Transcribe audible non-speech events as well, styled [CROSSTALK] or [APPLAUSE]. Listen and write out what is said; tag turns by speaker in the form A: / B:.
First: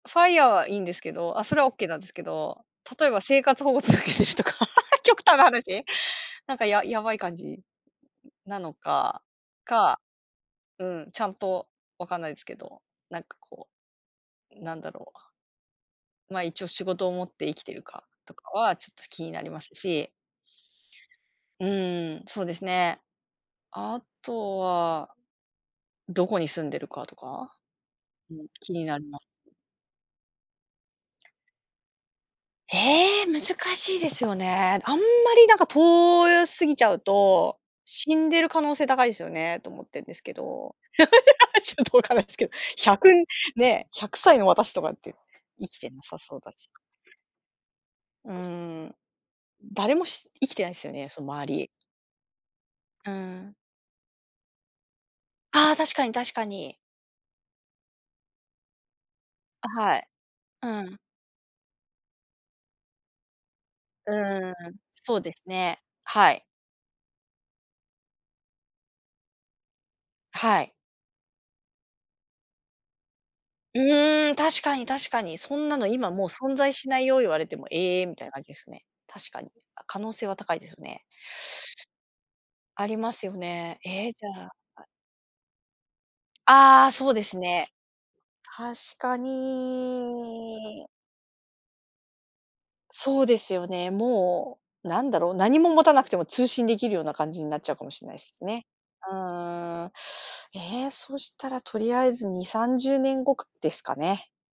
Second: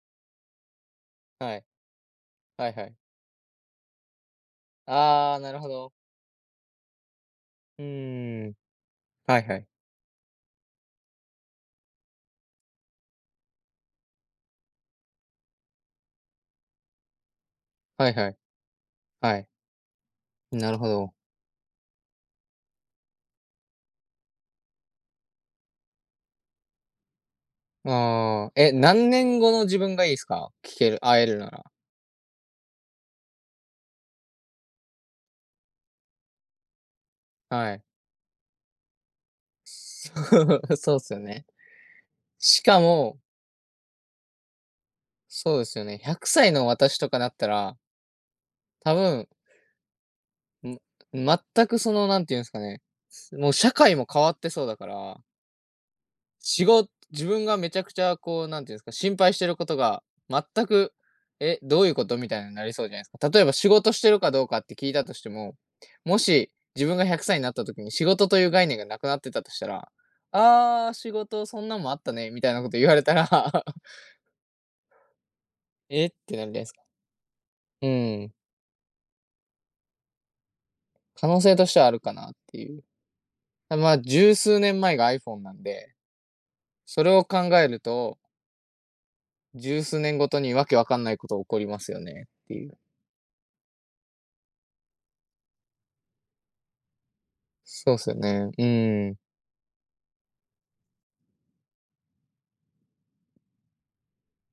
A: FIRE は、いいんですけど、あ、
B: は
A: それ
B: い。
A: はオッケーなんですけど、
B: はいはい。
A: 例えば生活保護続けてるとか、[LAUGHS] 極
B: あ
A: 端
B: あ、
A: な
B: なるほ
A: 話、
B: ど。
A: なんかややばい感じ
B: うーん。
A: なのか、
B: はいはい。
A: かうん。ちゃんと、わかんないですけど、なんか、こう、なんだろう。ま、一応仕事を持って生きてるか
B: はいは
A: と
B: い。
A: かはちょっと気に
B: は
A: な
B: い。
A: りますし。
B: なるほど。
A: うん。そうですね。あとはどこに住んでるかとか。うん、
B: ああ、え、
A: 気になり
B: 何
A: ます。
B: 年後の自分がいいすか？聞ける会えるなら。
A: ええ。難しいですよね。あんまりなんか遠よすぎちゃうと、
B: はい。
A: 死んでる可能性高いですよねと思ってん
B: そ
A: ですけど、
B: う、そうっすよね。
A: [LAUGHS] ちょっとわかんないですけど、
B: しか
A: 100
B: も
A: ね、100歳の私とかって
B: そうで
A: 生
B: す
A: き
B: よ
A: て
B: ね。
A: な
B: ひゃ
A: さ
B: く
A: そう
B: さい
A: だ
B: の
A: し。
B: 私とかだったら
A: う
B: 多
A: ん。
B: 分
A: 誰もし生きて
B: う
A: ないで
B: ん。
A: すよね、そ周
B: 全
A: り。
B: くそのなんていうんですかね。
A: う
B: もう
A: ん。
B: 社会も変わってそうだから。
A: ああ、確かに確か
B: し
A: に。
B: ご自分がめちゃくちゃ、こう、何て言うんですか。心配してるこ
A: あ、
B: と
A: は
B: が
A: い。
B: 全
A: う
B: く、
A: ん。
B: え、どういうこと。みたいになりそうじゃないすか。例えば仕事して
A: う
B: るかどう
A: ー
B: かっ
A: ん。
B: て聞いたと
A: そう
B: して
A: です
B: も、
A: ね。
B: も
A: はい。
B: し自分が100歳になった時に、仕事という概念がなくなってたとしたら
A: はい。
B: 「ああ、仕事そんなんもあったね」みたいなこと言われたら。
A: う
B: [LAUGHS]
A: ーん。確かに確かに「そんなの
B: え、
A: 今
B: っ
A: もう
B: てなる
A: 存
B: じゃない
A: 在
B: すか。
A: しないよ」言われても、
B: う
A: ええ、みたい
B: ん。
A: な感じですね。確かに。あ、可能性は高いですよね。
B: 可能性としてはあるかなっていう。
A: ありますよ
B: あ、
A: ね。
B: まあ
A: ええ、じゃ
B: 十
A: あ
B: 数年
A: あ。
B: 前が iPhone なんで
A: ああ、
B: それ
A: そうで
B: を
A: す
B: 考
A: ね。
B: えると
A: 確か
B: 十数年ごとにわけ
A: に。
B: 分かんないこと起こりますよねっていう。
A: そうですよね。もうなんだろう。何も持たなくても通信できるような感じになっちゃうかも
B: そうっ
A: しん
B: す
A: な
B: よ
A: いっす
B: ね、う
A: ね。う
B: ん。
A: ーん。ええ、そしたらとりあえず2、30年後か、ですかね。